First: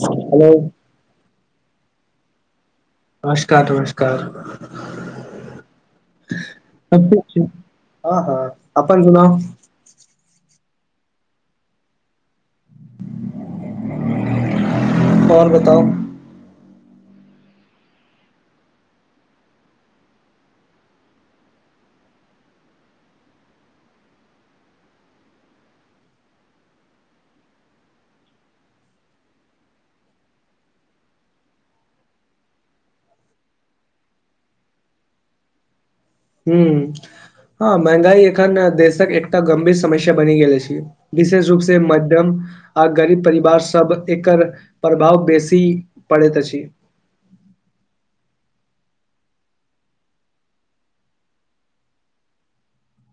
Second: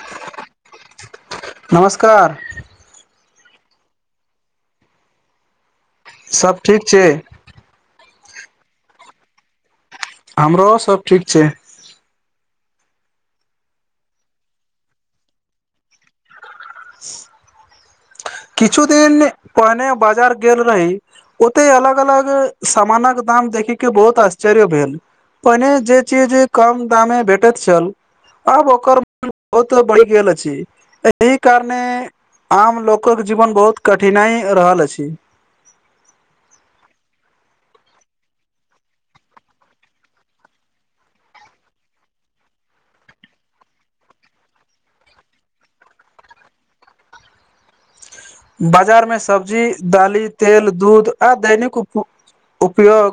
Hello नमस्कार नमस्कार नमस्कार सब ठीक सब ठिक छै हँ हँ अपन सुनाउ आ हमरो सब ठीक छै और बताउ किछु दिन पहिने बाजार गेल रही ओते अलग अलग सामानक दाम देखी के बहुत आश्चर्य भेल पहिने जे चीज कम दामे भेटैत छल आब ओकर मन बहुत बढ़ि गेल अछि एहि कारणे आम लोक लोकक जीवन बहुत कठिनाइ रहल अछि हूं हँ महंगाइ एखन देशक एकटा गम्भीर समस्या बनी गेल अछी विशेष रूप से मध्यम आ गरीब परिवार सब एकर प्रभाव बेसी पड़ैत अछि बाजार में सब्जी दाली तेल दूध आ दैनिक उप उपयोग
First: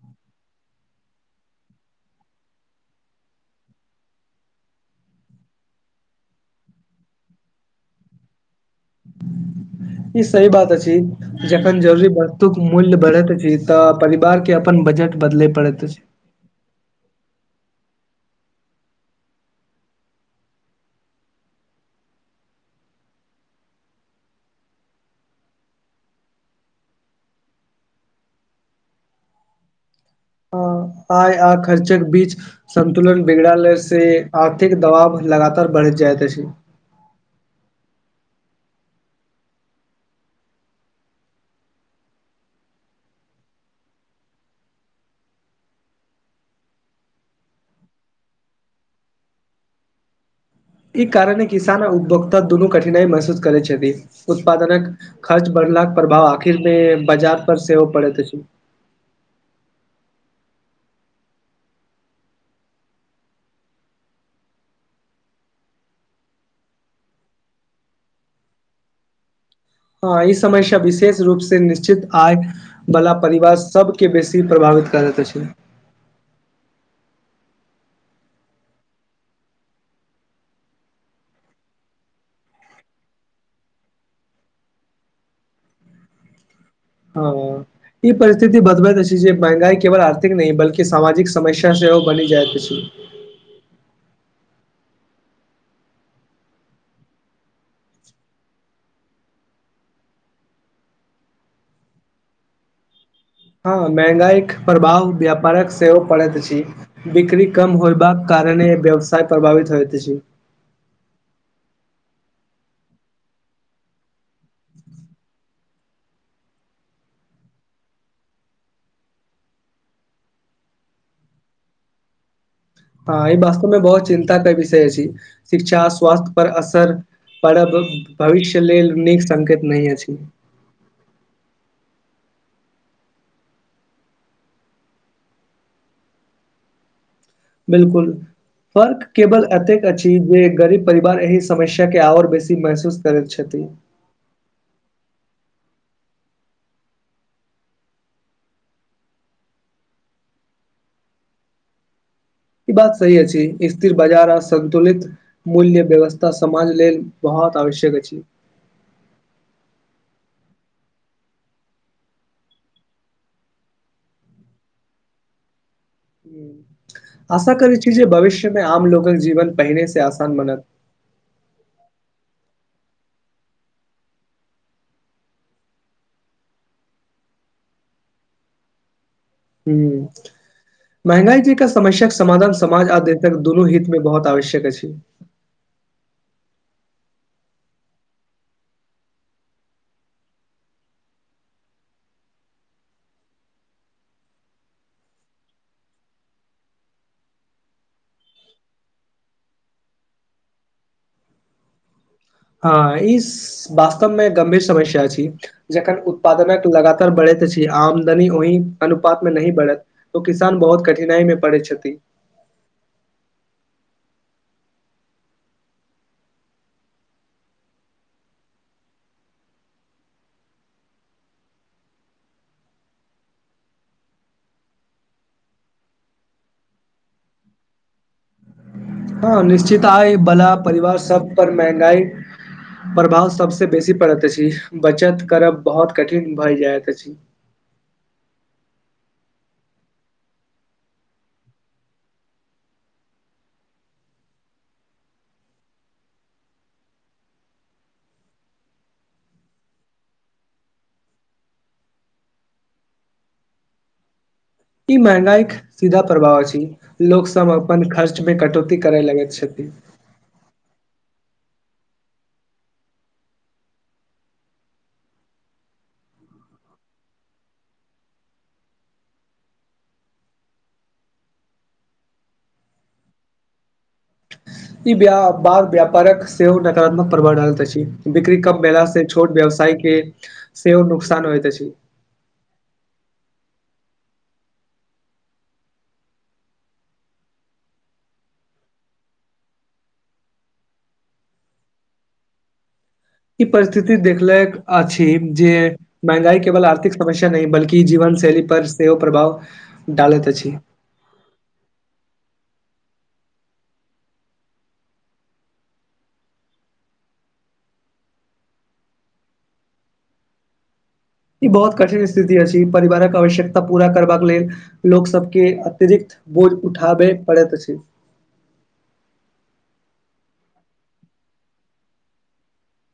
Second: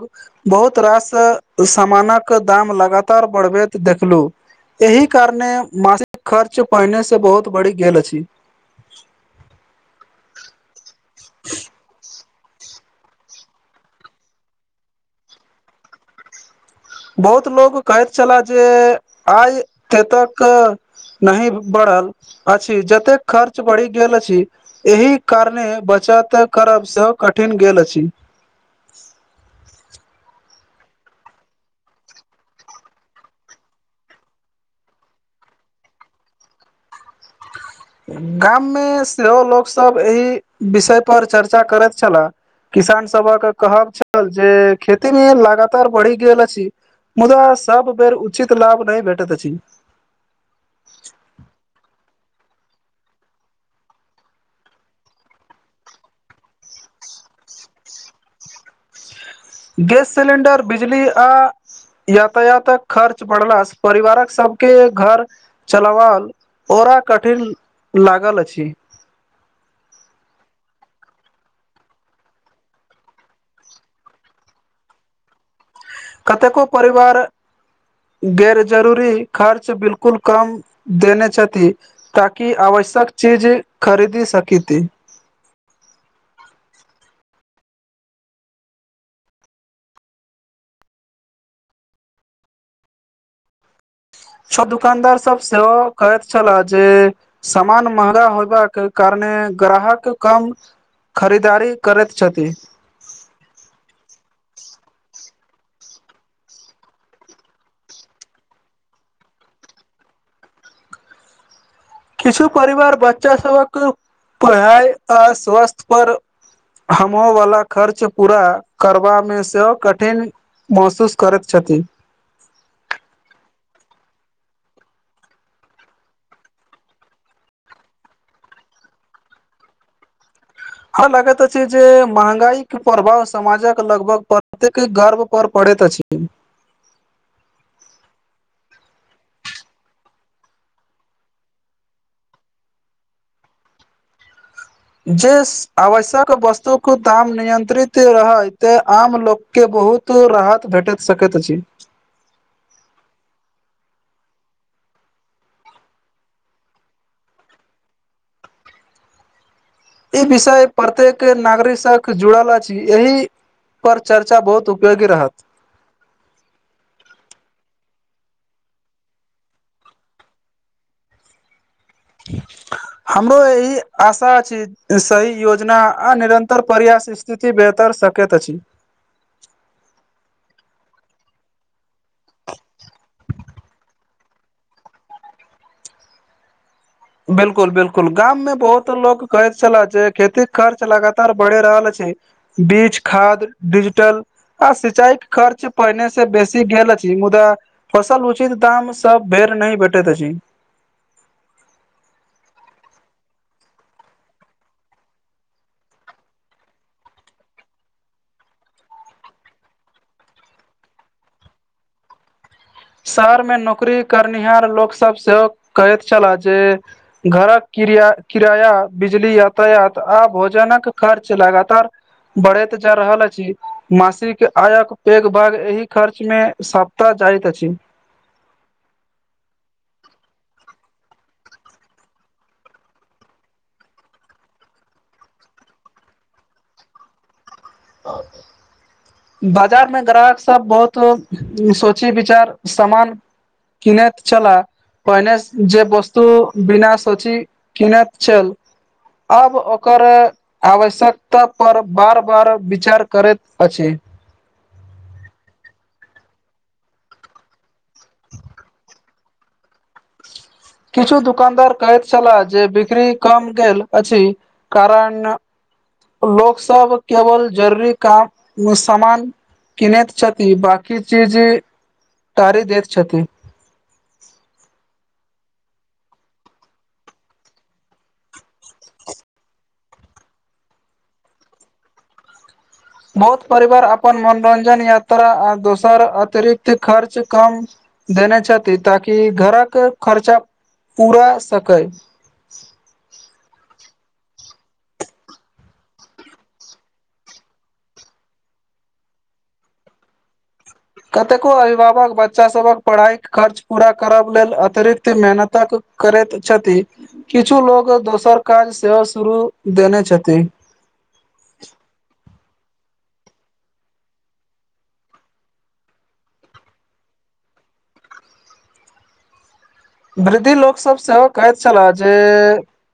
बहुत रास सामानक दाम लगातार बढ़बैत देखलौं एहि कारणे मासिक खर्च पहिनेसँ बहुत बढ़ि गेल अछि ई सही बात अछि जखन जरूरी वस्तुक मूल्य बढ़ैत अछि तऽ परिवार के अपन बजट बदले पड़ैत अछि बहुत लोग कहैत छले जे आय ए तक नही बढ़ल अछि जतेक खर्च बढ़ि गेल अछि एहि कारणे बचत करब सेहो कठिन गेल अछि हाँ, आय आ खर्चक बीच संन्तुलन बिगड़ले से आर्थिक दबाव लगातार बढ़ि जाइत अछि गाममे सेहो लोकसभ एहि विषयपर चर्चा करैत छलाह किसान सबक कहब छल जे खेती मे लगातार बढ़ि गेल अछि मुदा सब बेर उचित लाभ नहि भेटैत अछि ई कारण किसान आ उदभोक्ता दुनू कठिनाइ महसूस करै छथि उत्पादनक खर्च बढ़लाक प्रभाव आखिर मे बाजार पर सेहो पड़ैत अछि गेस सिलेंडर बिजली आ यातायातक खर्च बढ़लास परिवारक सबके घर चलावाल ओरा कठिन लागल अछि ह ई समस्या विशेष रूप से निश्चित आय वाला परिवार सबके बेसी प्रभावित करैत अछि कतेको परिवार गैर जरूरी खर्च बिल्कुल कम देने छथि ताकि आवश्यक चीज खरीदी सकिति हं ई परिस्थिति बतबैत अछि जे महंगाई केवल आर्थिक नहि बल्कि समाजिक समस्या सेहो बनि जाइत अछि सभ दुकानदार सब सेहो कहैत छलाह जे समान महंगा होयबाक कारणे ग्राहक कम खरीदारी करैत छथि हँ महगांईक प्रभाव व्यापारक सेहो पड़ैत अछि बिक्री कम होयबाक कारने व्यवसाय प्रभावित होइत अछि किछु परिवार बच्चा सबक पढ़ाई आ स्वास्थ्य पर हमो वाला खर्च पूरा करबामे सेहो कठिन महसूस करैत छथि हँ ई वास्तव मे बहुत चिन्ता के विषय अछि शिक्षा स्वास्थ्य पर असर पर भविष्य लेल नीक संकेत नहि अछि हाॅं लागैत अछि जे महगांई के प्रभाव समाजक लगभग प्रत्येक घर पर पड़ैत अछि बिल्कुल फर्क केवल एतेक अछि जे गरीब परिवार एहि समस्या के आओर बेसी महसूस करैत छथि जे आवश्यक वस्तुके दाम नियन्त्रित रहय तै आम लोक के बहुत राहत भेटैत सकैत अछि ई बात सही अछि स्थिर बाजार सन्तुलित मूल्य व्यवस्था समाज लेल बहुत आवश्यक अछि ई विषय प्रत्येक नागरिक सॅं जुड़ल अछि एहि पर चर्चा बहुत उपयोगी रहत हम्म। आशा करै छी जे भविष्यमे आम लोकक जीवन पहिने से आसान बनत ह हमरो एहि आशा अछि सही योजना आ निरन्तर प्रयास स्थिति बेहतर सकैत अछि हू महंगाई जे के समस्याक समाधान समाज आ देशक दुनू हित मे बहुत आवश्यक अछि बिल्कुल बिल्कुल गाम मे बहुत लोग कहैत छले जे खेती खर्च लगातार बढ़ि रहल अछि बीच खाद डिजिटल आ सिंचाई के खर्च पहिने से बेसी गेल अछि मुदा फसल उचित दाम सब भेर नहि भेटैत अछि हँ ई वास्तवमे गंभीर समस्या छी जखन उत्पादनक लगातार बढ़ैत अछि आमदनी ओहि अनुपात मे नहि बढ़ैत ओ किसान बहुत कठिनाई मे पड़ैत छथि शहर मे नौकरी करनिहार लोक सब सेहो कहैत छला जे घरक किराया बिजली यातायात आ भोजनक खर्च लगातार बढ़े तऽ जा रहल अछि मासिक आयक पेघ भाग एहि खर्च मे सप्ताह जाइत अछि [unintelligible] हँ निश्चित आइ बला परिवार सब पर महंगाई प्रभाव सबसे बेसी पड़ैत अछि बचत करब बहुत कठिन भए जाइत अछि [unintelligible] बाजार में ग्राहक सब बहुत लोक सोची विचार सामान किनेैत चला पहिने जे वस्तु बिना सोची किने छैल अब ओकर आवश्यकता पर बार बार विचार करैत अछि ई महगाइ इक सीधा प्रभाव छै लोक सब अपन खर्च मे कटौती करय लगैत छथिन किछु दुकानदार कहैत छलाह जे बिक्री कम गेल अछि कारण लोक सब केवल जरूरी काम सामान किनैत छथि बाकी चीज टारि दैत छथि ई बार व्यापारक सेहो नकारात्मक प्रभाव डालैत अछि बिक्री कम भेला से छोट व्यवसाय के सेहो नुकसान होइत अछि बहुत परिवार अपन मनोरंजन यात्रा आ दोसर अतिरिक्त खर्च कम देने छथि ताकि घरके खर्चा पूरा सकै ई परिस्थिति देखले अछि जे महंगाई केवल आर्थिक समस्या नहि बल्कि जीवन शैली पर सेहो प्रभाव डालैत अछि कतेको अभिभावक बच्चाभक पढ़ाइ खर्च पूरा करब लेल अतिरिक्त मेहनतक करैत छथि किछु लोग दोसर काज सेहो शुरू देने छथि ई बहुत कठिन स्थिति अछि ई परिवारक आवश्यकता पूरा करबाक लेल लोक सबके अतिरिक्त बोझ उठाबे पड़ैत अछि वृद्धि लोकसभ सेहो कहैत छलाह जे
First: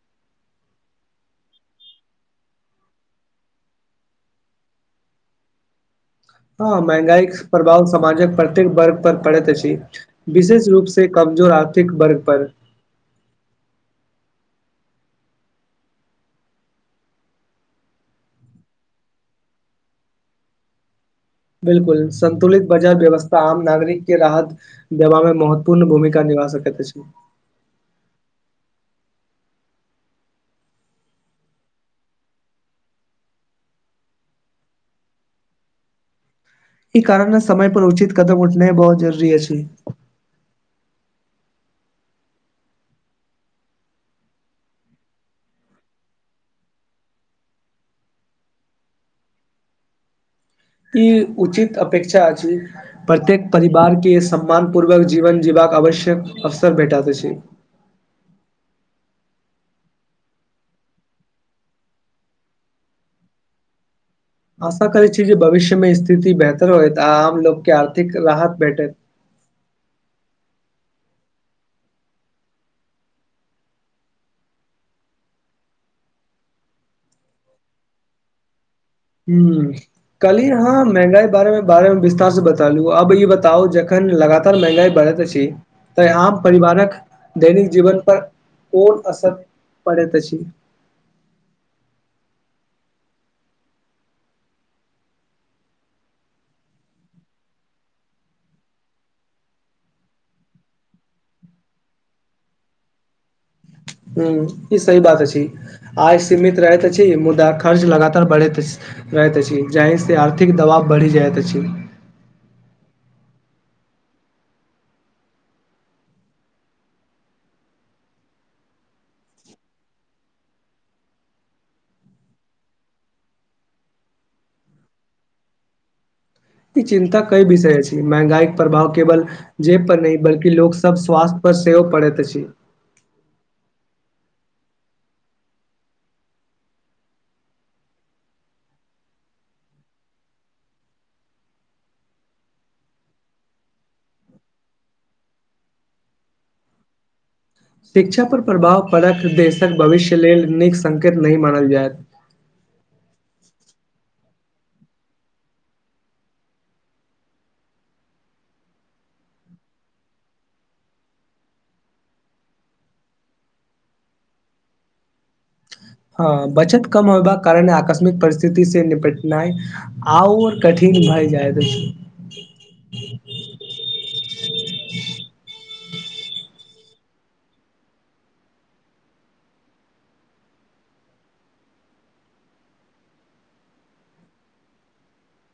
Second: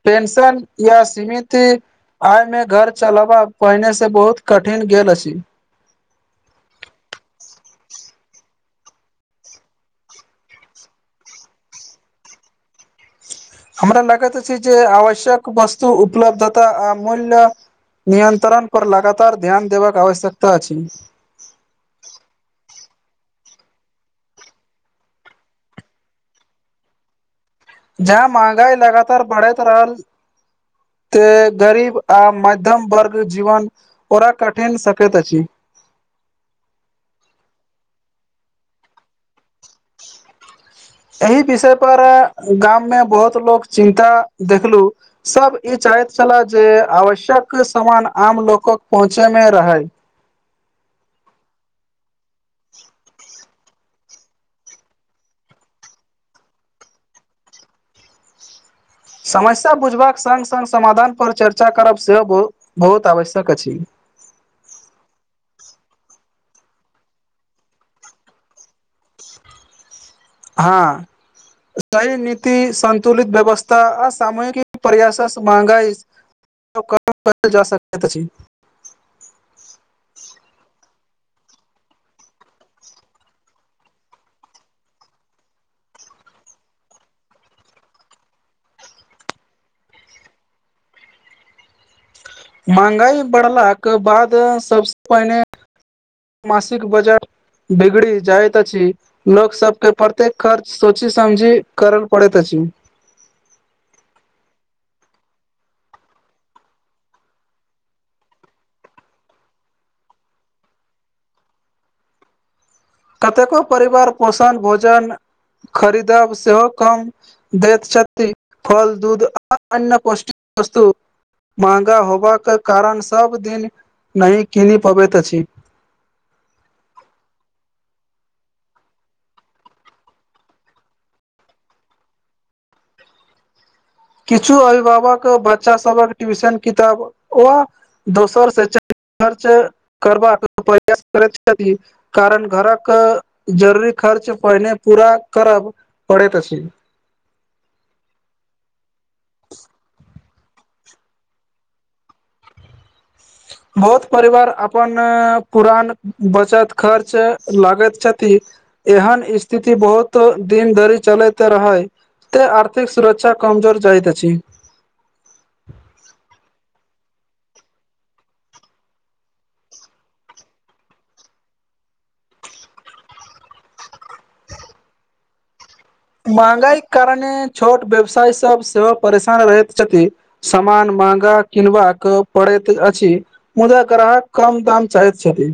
पेंशन या सीमिति आय मे घर चलबा पहिने से बहुत कठिन गेल अछि हँ मैहंगाई प्रभाव समाजक प्रत्येक वर्ग पर पड़ैतस अछि विशेष रूप से कमजोर आर्थिक वर्ग पर हमरा लागैत छै जे आवश्यक वस्तु उपलब्धता अमूल्य नियन्त्रण पर लगातार ध्यान देबाक आवश्यकता अछि बिलकुल संतुलित बाजार व्यवस्था आम नागरिक के राहत देबा मे महत्वपूर्ण भूमिका निभा सकैत अछि जहाँ महंगाई लगातार बढ़ैत रहल तऽ गरीब आ मध्यम वर्ग जीवन ओकरा कठिन सकैत अछि ई कारण ने समय पर उचित कदम उठना बहुत जरूरी अछि एहि विषयपर गाममे बहुत लोक चिन्ता देखलू सभ ई चाहैत छलह जे आवश्यक सामान आम लोकक पहुँचेमे रहय ई उचित अपेक्षा अछि प्रत्येक परिवारके सम्मान पूर्वक जीवन जीबाक आवश्यक अवसर भेटैत अछि समस्या बुझबाक सङ्ग सङ्ग समाधान पर चर्चा करब सेहो बहुत आवश्यक अछि आशा करैत छी जे भविष्यमे स्थिति बेहतर होइत आ आम लोकके आर्थिक राहत भेटैत हँ सही नीति सन्तुलित व्यवस्था आ सामूहिक प्रयासस महंगाई जा सकत अछि [unintelligible] हू कल्ही हम महंगाई बारे मे बारे में विस्तार से बतेलु अब ई बताउ जखन लगातार महंगाई बढ़त झ अछि तऽ आम परिवारक दैनिक जीवन पर कोन असर परैत अछि महंगाई बढ़लाक बाद सबसे पहिने मासिक बजट बिगड़ी जाय छी लोक सबके प्रत्येक खर्च सोची समझी करल पड़ैत अछि हूं ई सही बात अछि आय सीमित रहैत अछि मुदा खर्च लगातार बढ़ैत अछि रहैत अछि जाहिसँ आर्थिक दबाव बढ़ि जाइत अछि कतेको परिवार पोषण भोजन खरीदब सेहो कम देत छथि फल दूध आ अन्य पौष्टिक वस्तु महंगा होबाकऽ कारण सब दिन नहि कीनि पबैत अछि ई चिन्ता कई विषय छी महंगाईक प्रभाव केवल जेब पर नहि बल्कि लोक सब स्वास्थय पर सेहो पड़ैत अछि किछु अभिभावक बच्चा सबक ट्यूशन किताब ओ दोसर से खर्च करबाक प्रयास करैत छथि कारण घरक जरूरी खर्च पहिने पूरा करब पड़ैत अछि शिक्षापर प्रभाव पड़त देशक भविष्य लेल नीक संकेत नहि मानल जायत बहुत परिवार अपन पुरान बचत खर्च लागैत छथि एहन स्थिति बहुतो दिन धरि चलैत रहै ते आर्थिक सुरक्षा कामजोर जाइत अछि हँ बचत कम होयबाक कारणे आकस्मिक परिस्थिति से निपटनाइ आउर कठिन भए जाईत अछि [inaudible] मंहगाईक कारणे छोट व्यवसाय सब सेहो परेशान रहैत छथि सामान महंगा किनबाक पड़ैत अछि मुदा ग्राहक कम दाम चाहैत छथि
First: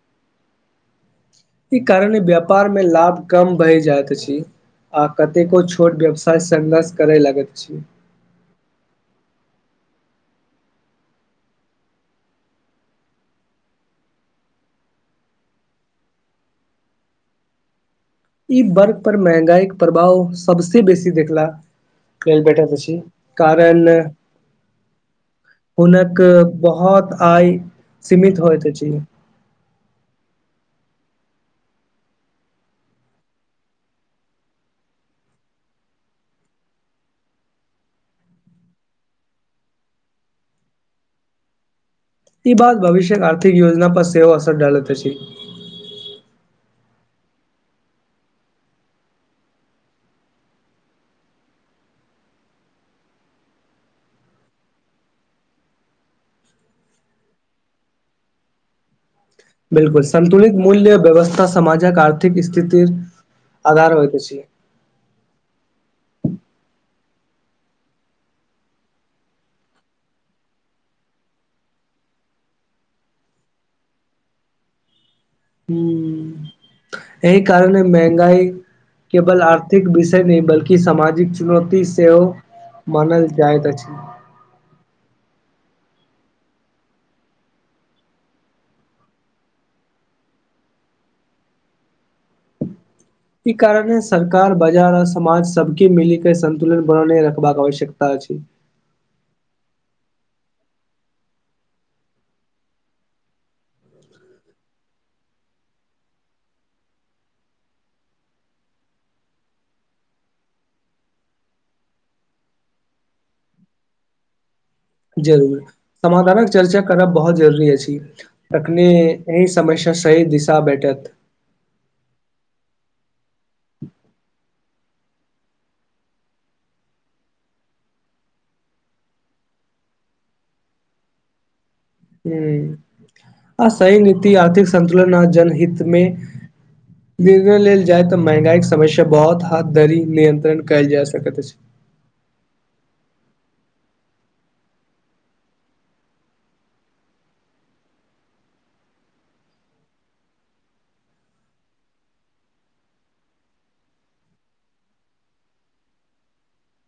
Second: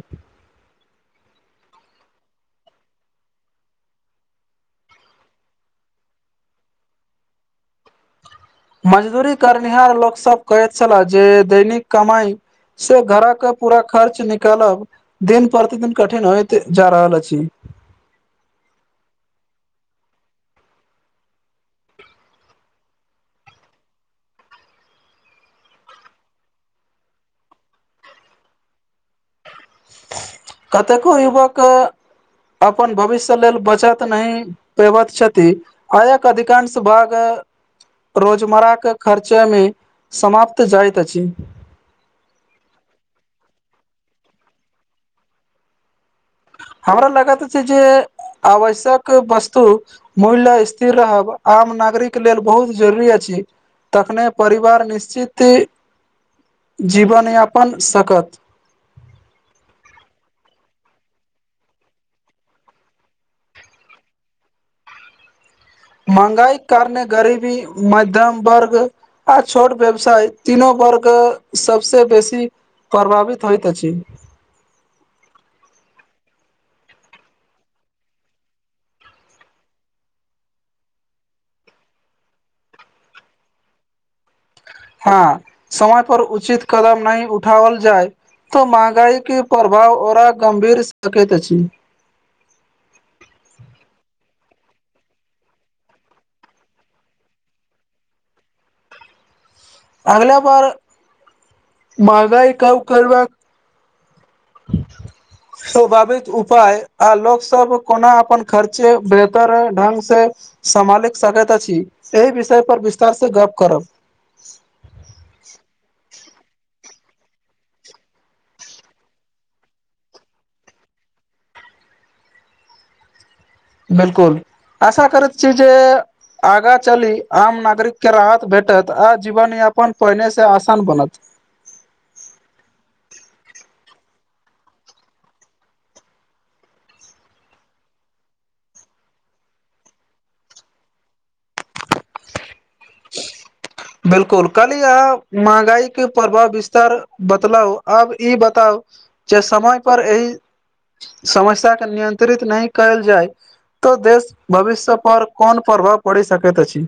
ई कारणे व्यापार मे लाभ कम भहि जाइत अछि आ कतेको छोट व्यवसाय संघर्ष करय लगैत छै मजदूरी करनिहार लोकसभ कहैत छले जे दैनिक कमाई सो घरा के पूरा खर्च निकालब दिन प्रतिदिन कठिन होइत जा रहल अछि ई वर्ग पर महँंगाईक प्रभाव सबसे बेसी देखला कर [unintelligible] बैटर कारण हुनक बहोत आय सीमित होइत अछि कतेको युवक अपन भविष्य लेल बचत नहि करैत छथी आयक अधिकांश भाग रोजमर्रा के खर्चामे समाप्त जाइत अछि ई बात भविष्य आर्थिक योजना पर सेहो असर डालैत अछि हमरा लगत छै जे आवश्यक वस्तु मूल्य स्थिर रहब आम नागरिक लेल बहुत जरूरी अछि तखने परिवार निश्चित जीवन यापन सकत बिलकुल सन्तुलित मूल्य व्यवस्था समाजक आर्थिक स्थिति आधार होइत अछि महंगाई कारने गरीबी मध्यम वर्ग आ छोट व्यवसाय तीनो वर्ग सबस बेसी प्रभावित होइत अछि हूं एहि कारण महंगाई केवल आर्थिक विषय नहि बल्कि सामाजिक चुनौती सेहो मानल जाइत अछि हँ समय पर उचित कदम नहि उठाओल जाय तऽ महगाई के प्रभाव औरा गंभीर सकत अछि ई कारणे सरकार बाजार आ समाज सबके मिल के सन्तुलन बनने रखबाक आवश्यकता अछि अगला बार महगाई कव करबा [inaudible] स्वभाविक उपाय आ लोक सब कोना अपन खर्चे बेहतर ढंग से सम्हालि सकैत अछि एहि विषय पर विस्तार से गप करब जरूर समाधानक चर्चा करब बहुत जरुरी अछि तखने एहि समस्या सही दिशा भेटत बिलकुल आशा करत छी जेे आगाँ चली आम नागरिक के राहत भेटत आ जीवन यापन पहिने से आसान बनत हुं आ सही नीति आर्थिक संतुलन आ जन हितमे निर्णय लेल जाय तऽ महंगाई के समस्या बहुत हाथ धरी नियंत्रण कयल जा सकैत अछि बिलकुल कल यहाँ महगाई के प्रभाव विस्तार बतलाउ आब ई बताउ जे समय पर एहि समस्याके नियन्त्रित नहि कयल जाय त देश भविष्य पर कोन प्रभाव पड़ि सकैत अछि